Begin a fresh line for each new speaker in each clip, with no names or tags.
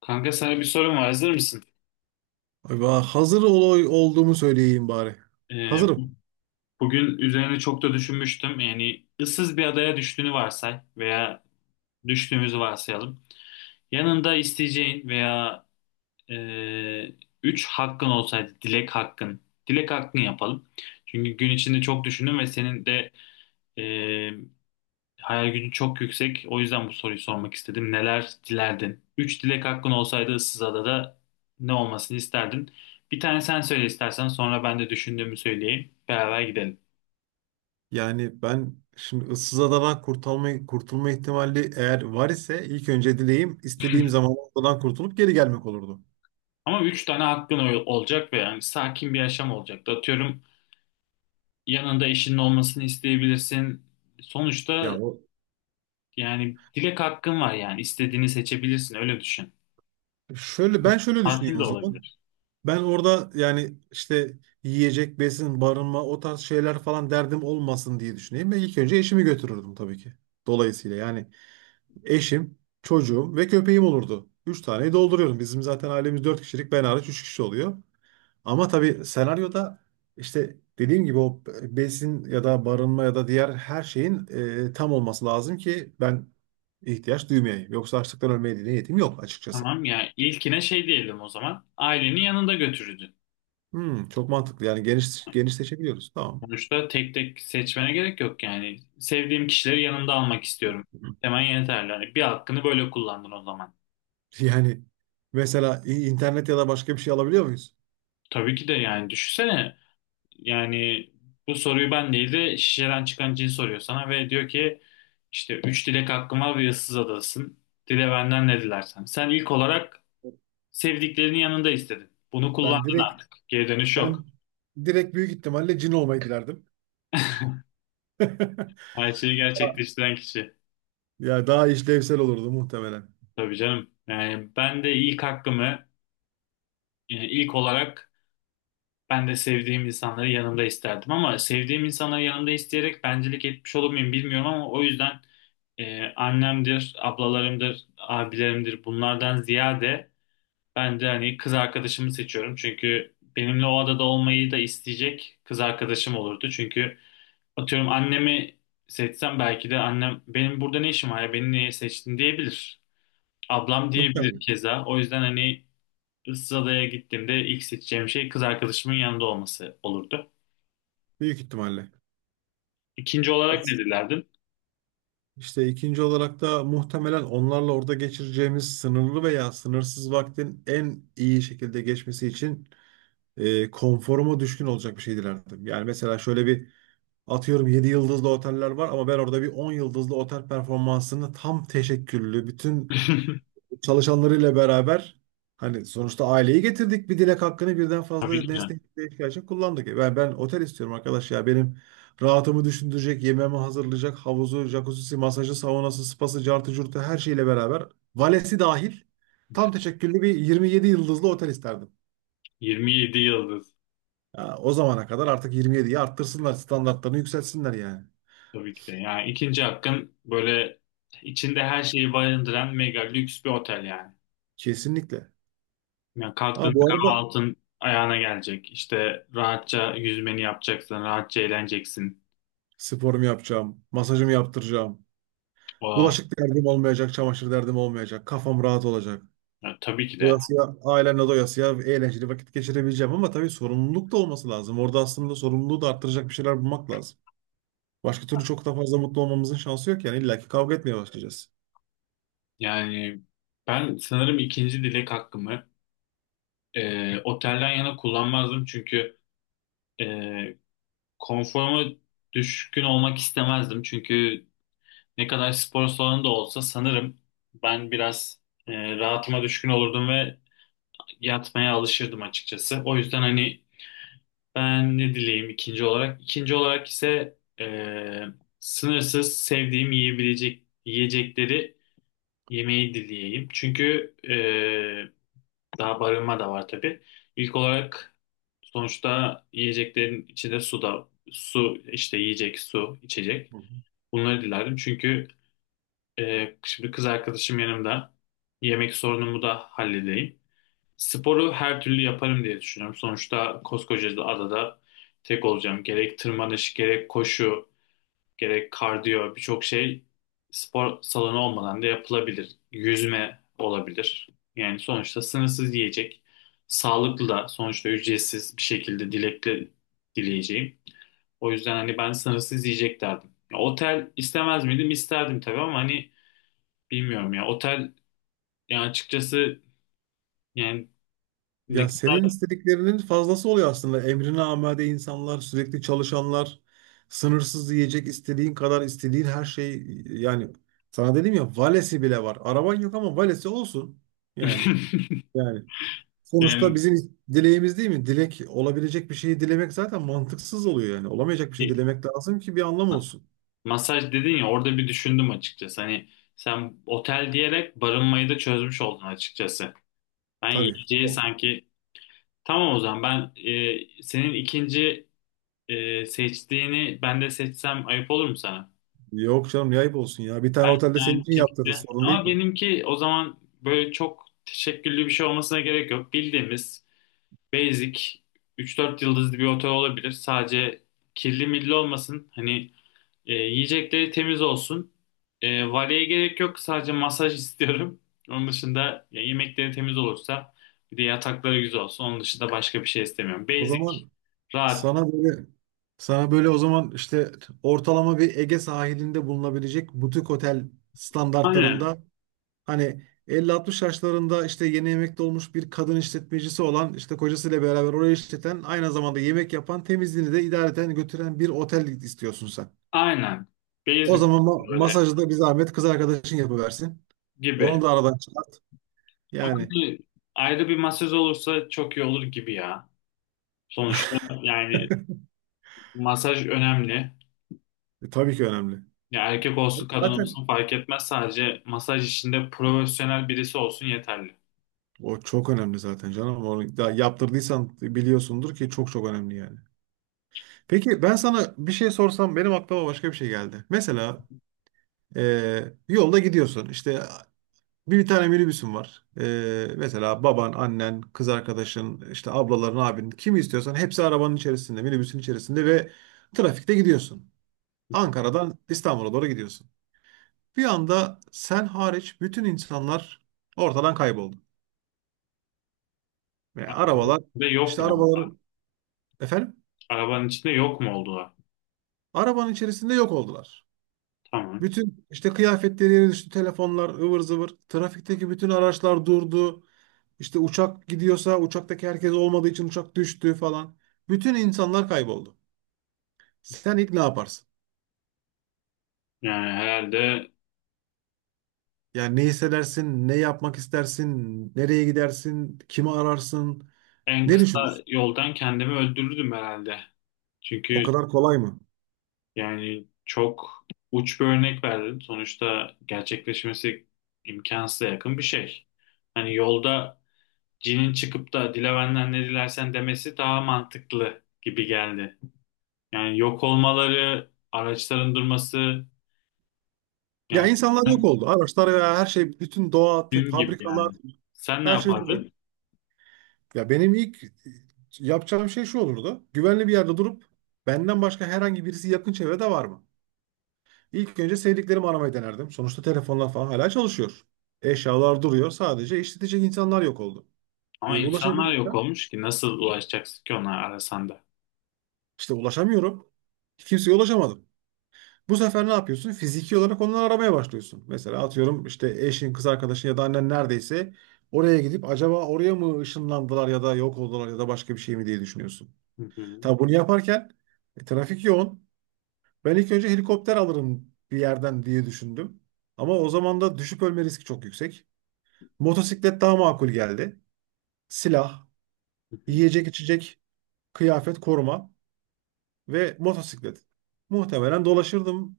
Kanka sana bir sorum var. Hazır mısın?
Ay ben hazır olay olduğumu söyleyeyim bari.
Ee,
Hazırım.
Bugün üzerine çok da düşünmüştüm. Yani ıssız bir adaya düştüğünü varsay veya düştüğümüzü varsayalım. Yanında isteyeceğin veya e, üç hakkın olsaydı, dilek hakkın. Dilek hakkın yapalım. Çünkü gün içinde çok düşündüm ve senin de e, hayal gücün çok yüksek. O yüzden bu soruyu sormak istedim. Neler dilerdin? Üç dilek hakkın olsaydı ıssız adada ne olmasını isterdin? Bir tane sen söyle istersen sonra ben de düşündüğümü söyleyeyim. Beraber gidelim.
Yani ben şimdi ıssız adadan kurtulma ihtimali eğer var ise ilk önce dileğim istediğim zaman oradan kurtulup geri gelmek olurdu.
Ama üç tane hakkın olacak ve yani sakin bir yaşam olacak. Atıyorum yanında eşinin olmasını isteyebilirsin.
Ya
Sonuçta
o
yani dilek hakkın var, yani istediğini seçebilirsin, öyle düşün.
şöyle ben şöyle
Tatil
düşüneyim
de
o zaman.
olabilir.
Ben orada yani işte yiyecek, besin, barınma o tarz şeyler falan derdim olmasın diye düşüneyim ve ilk önce eşimi götürürdüm tabii ki. Dolayısıyla yani eşim, çocuğum ve köpeğim olurdu. Üç taneyi dolduruyorum. Bizim zaten ailemiz dört kişilik ben hariç üç kişi oluyor. Ama tabii senaryoda işte dediğim gibi o besin ya da barınma ya da diğer her şeyin tam olması lazım ki ben ihtiyaç duymayayım. Yoksa açlıktan ölmeye de niyetim yok açıkçası.
Tamam, yani ilkine şey diyelim o zaman. Ailenin yanında götürürdün.
Hmm, çok mantıklı. Yani geniş genişleşebiliyoruz. Tamam.
Sonuçta tek tek seçmene gerek yok yani. Sevdiğim kişileri yanımda almak istiyorum. Hemen yeterli. Hani bir hakkını böyle kullandın o zaman.
Yani mesela internet ya da başka bir şey alabiliyor muyuz?
Tabii ki de, yani düşünsene. Yani bu soruyu ben değil de şişeden çıkan cin soruyor sana ve diyor ki işte üç dilek hakkım var ve ıssız adasın. Dile benden ne dilersen. Sen ilk olarak sevdiklerinin yanında istedin. Bunu
Ben
kullandın
direkt
artık. Geri dönüş
ben
yok.
direkt büyük ihtimalle cin olmayı dilerdim.
Her şeyi gerçekleştiren kişi.
Ya daha işlevsel olurdu muhtemelen.
Tabii canım. Yani ben de ilk hakkımı, yani ilk olarak, ben de sevdiğim insanları yanımda isterdim ama sevdiğim insanları yanımda isteyerek bencilik etmiş olur muyum bilmiyorum ama o yüzden annemdir, ablalarımdır, abilerimdir, bunlardan ziyade ben de hani kız arkadaşımı seçiyorum. Çünkü benimle o adada olmayı da isteyecek kız arkadaşım olurdu. Çünkü atıyorum annemi seçsem belki de annem benim burada ne işim var ya, beni niye seçtin diyebilir. Ablam diyebilir
Muhtemelen.
keza. O yüzden hani Issız Adaya gittiğimde ilk seçeceğim şey kız arkadaşımın yanında olması olurdu.
Büyük ihtimalle.
İkinci olarak ne dilerdin?
İşte ikinci olarak da muhtemelen onlarla orada geçireceğimiz sınırlı veya sınırsız vaktin en iyi şekilde geçmesi için konforuma düşkün olacak bir şey dilerdim. Yani mesela şöyle bir atıyorum 7 yıldızlı oteller var ama ben orada bir 10 yıldızlı otel performansını tam teşekküllü, bütün çalışanlarıyla beraber hani sonuçta aileyi getirdik bir dilek hakkını birden
Tabii
fazla
ki de.
nesneye ihtiyaç için kullandık. Ben otel istiyorum arkadaş ya benim rahatımı düşündürecek, yemeğimi hazırlayacak, havuzu, jacuzzi, masajı, saunası, spası, cartı, curtu her şeyle beraber valesi dahil tam teşekküllü bir 27 yıldızlı otel isterdim.
27 yıldız.
Ya, o zamana kadar artık 27'yi arttırsınlar, standartlarını yükseltsinler yani.
Tabii ki de. Yani ikinci hakkın böyle içinde her şeyi barındıran mega lüks bir otel yani.
Kesinlikle.
Yani
Ha,
kalktığında
bu arada
kahvaltın ayağına gelecek. İşte rahatça yüzmeni yapacaksın, rahatça eğleneceksin.
sporumu yapacağım, masajımı yaptıracağım,
O,
bulaşık derdim olmayacak, çamaşır derdim olmayacak. Kafam rahat olacak.
ya tabii ki de.
Doyasıya, ailemle doyasıya eğlenceli vakit geçirebileceğim ama tabii sorumluluk da olması lazım. Orada aslında sorumluluğu da arttıracak bir şeyler bulmak lazım. Başka türlü çok da fazla mutlu olmamızın şansı yok yani illaki kavga etmeye başlayacağız.
Yani ben sanırım ikinci dilek hakkımı otelden yana kullanmazdım, çünkü e, konforuma düşkün olmak istemezdim. Çünkü ne kadar spor salonu da olsa sanırım ben biraz rahatıma düşkün olurdum ve yatmaya alışırdım açıkçası. O yüzden hani ben ne dileyim ikinci olarak. İkinci olarak ise sınırsız sevdiğim yiyebilecek yiyecekleri yemeyi dileyeyim. Çünkü daha barınma da var tabii. İlk olarak sonuçta yiyeceklerin içinde su da, su işte yiyecek, su içecek.
Hı hı.
Bunları dilerdim çünkü şimdi kız arkadaşım yanımda. Yemek sorunumu da halledeyim. Sporu her türlü yaparım diye düşünüyorum. Sonuçta koskoca da adada tek olacağım. Gerek tırmanış, gerek koşu, gerek kardiyo, birçok şey spor salonu olmadan da yapılabilir. Yüzme olabilir. Yani sonuçta sınırsız yiyecek. Sağlıklı da sonuçta, ücretsiz bir şekilde dilekle dileyeceğim. O yüzden hani ben sınırsız yiyecek derdim. Ya, otel istemez miydim? İsterdim tabii ama hani bilmiyorum ya. Otel, yani açıkçası, yani ne
Ya senin
kadar
istediklerinin fazlası oluyor aslında. Emrine amade insanlar, sürekli çalışanlar, sınırsız yiyecek, istediğin kadar istediğin her şey yani sana dedim ya valesi bile var. Araban yok ama valesi olsun. Yani yani sonuçta
yani
bizim dileğimiz değil mi? Dilek olabilecek bir şeyi dilemek zaten mantıksız oluyor yani. Olamayacak bir şey
bir-
dilemek lazım ki bir anlam olsun.
masaj dedin ya, orada bir düşündüm açıkçası. Hani sen otel diyerek barınmayı da çözmüş oldun açıkçası. Ben
Tabii.
yiyeceği sanki, tamam o zaman ben, senin ikinci seçtiğini ben de seçsem ayıp olur mu sana?
Yok canım ne ayıp olsun ya. Bir tane
Ben
otelde senin
yani
için
bir
yaptırırız
şekilde,
sorun değil
ama
ki.
benimki o zaman böyle çok teşekküllü bir şey olmasına gerek yok. Bildiğimiz basic üç dört yıldızlı bir otel olabilir. Sadece kirli milli olmasın. Hani yiyecekleri temiz olsun. E, valeye gerek yok. Sadece masaj istiyorum. Onun dışında ya, yemekleri temiz olursa bir de yatakları güzel olsun. Onun dışında başka bir şey istemiyorum.
O
Basic,
zaman
rahat.
sana böyle sana böyle o zaman işte ortalama bir Ege sahilinde bulunabilecek butik otel
Aynen,
standartlarında. Hani 50-60 yaşlarında işte yeni emekli olmuş bir kadın işletmecisi olan işte kocasıyla beraber orayı işleten aynı zamanda yemek yapan temizliğini de idareten götüren bir otel istiyorsun sen.
aynen.
O
Basic
zaman
böyle
masajı da bir zahmet kız arkadaşın yapıversin.
gibi.
Onu da aradan çıkart.
Ama
Yani
bir- Ayrı bir masaj olursa çok iyi olur gibi ya. Sonuçta yani masaj önemli.
tabii ki önemli.
Ya erkek olsun kadın
Zaten
olsun fark etmez. Sadece masaj işinde profesyonel birisi olsun yeterli.
o çok önemli zaten canım. Onu da yaptırdıysan biliyorsundur ki çok çok önemli yani. Peki ben sana bir şey sorsam benim aklıma başka bir şey geldi. Mesela e, yolda gidiyorsun işte bir tane minibüsün var. Mesela baban, annen, kız arkadaşın, işte ablaların, abinin kimi istiyorsan hepsi arabanın içerisinde, minibüsün içerisinde ve trafikte gidiyorsun.
Hı hı.
Ankara'dan İstanbul'a doğru gidiyorsun. Bir anda sen hariç bütün insanlar ortadan kayboldu. Ve
Arabanın
arabalar
içinde yok
işte
mu oldular?
arabaların efendim
Arabanın içinde yok mu oldular?
arabanın içerisinde yok oldular.
Tamam.
Bütün işte kıyafetleri yere düştü, telefonlar ıvır zıvır, trafikteki bütün araçlar durdu. İşte uçak gidiyorsa uçaktaki herkes olmadığı için uçak düştü falan. Bütün insanlar kayboldu. Sen ilk ne yaparsın?
Yani herhalde
Yani ne hissedersin, ne yapmak istersin, nereye gidersin, kimi ararsın,
en
ne
kısa
düşünürsün?
yoldan kendimi öldürürdüm herhalde.
O
Çünkü
kadar kolay mı?
yani çok uç bir örnek verdim. Sonuçta gerçekleşmesi imkansıza yakın bir şey. Hani yolda cinin çıkıp da dile benden ne dilersen demesi daha mantıklı gibi geldi. Yani yok olmaları, araçların durması,
Ya
yani
insanlar yok oldu. Araçlar ve her şey, bütün doğa,
film gibi
fabrikalar,
yani. Sen ne
her şey duruyor.
yapardın?
Ya benim ilk yapacağım şey şu olurdu. Güvenli bir yerde durup benden başka herhangi birisi yakın çevrede var mı? İlk önce sevdiklerimi aramayı denerdim. Sonuçta telefonlar falan hala çalışıyor. Eşyalar duruyor. Sadece işletecek insanlar yok oldu.
Ama
E,
insanlar yok
ulaşabilirsem
olmuş ki, nasıl ulaşacaksın ki ona arasan da?
işte ulaşamıyorum. Kimseye ulaşamadım. Bu sefer ne yapıyorsun? Fiziki olarak onları aramaya başlıyorsun. Mesela atıyorum işte eşin, kız arkadaşın ya da annen neredeyse oraya gidip acaba oraya mı ışınlandılar ya da yok oldular ya da başka bir şey mi diye düşünüyorsun.
Hı hı,
Tabii bunu yaparken trafik yoğun. Ben ilk önce helikopter alırım bir yerden diye düşündüm. Ama o zaman da düşüp ölme riski çok yüksek. Motosiklet daha makul geldi. Silah,
hı hı.
yiyecek içecek, kıyafet, koruma ve motosiklet. Muhtemelen dolaşırdım.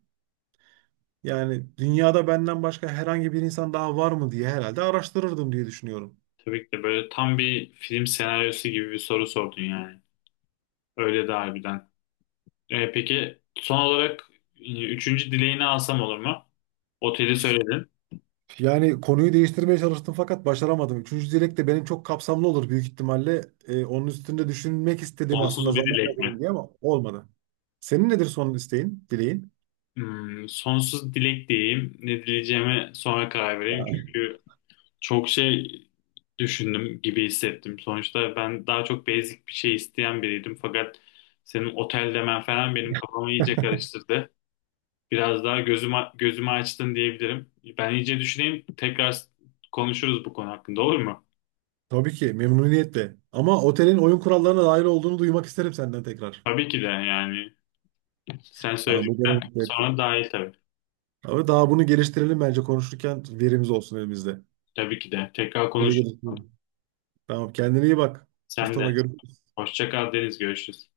Yani dünyada benden başka herhangi bir insan daha var mı diye herhalde araştırırdım diye düşünüyorum.
Tabii ki de böyle tam bir film senaryosu gibi bir soru sordun yani. Öyle de harbiden. E, peki son olarak üçüncü dileğini alsam olur mu? Oteli söyledin.
Yani konuyu değiştirmeye çalıştım fakat başaramadım. Üçüncü dilek de benim çok kapsamlı olur büyük ihtimalle. Onun üstünde düşünmek istedim aslında
Sonsuz bir
zaman
dilek mi?
kazanayım diye ama olmadı. Senin nedir son isteğin, dileğin?
Hmm, sonsuz dilek diyeyim. Ne dileyeceğime sonra karar vereyim. Çünkü çok şey düşündüm gibi hissettim. Sonuçta ben daha çok basic bir şey isteyen biriydim. Fakat senin otel demen falan benim kafamı iyice karıştırdı. Biraz daha gözümü, gözümü açtın diyebilirim. Ben iyice düşüneyim. Tekrar konuşuruz bu konu hakkında, olur mu?
Tabii ki memnuniyetle. Ama otelin oyun kurallarına dair olduğunu duymak isterim senden tekrar.
Tabii ki de yani. Sen
Tamam, bu
söyledikten
benim. Evet.
sonra dahil tabii.
Ama daha bunu geliştirelim bence konuşurken verimiz olsun elimizde.
Tabii ki de. Tekrar
Böyle
konuşuruz.
geliştirelim. Tamam kendine iyi bak.
Sen
Mustafa
de.
görüşürüz.
Hoşça kal Deniz. Görüşürüz.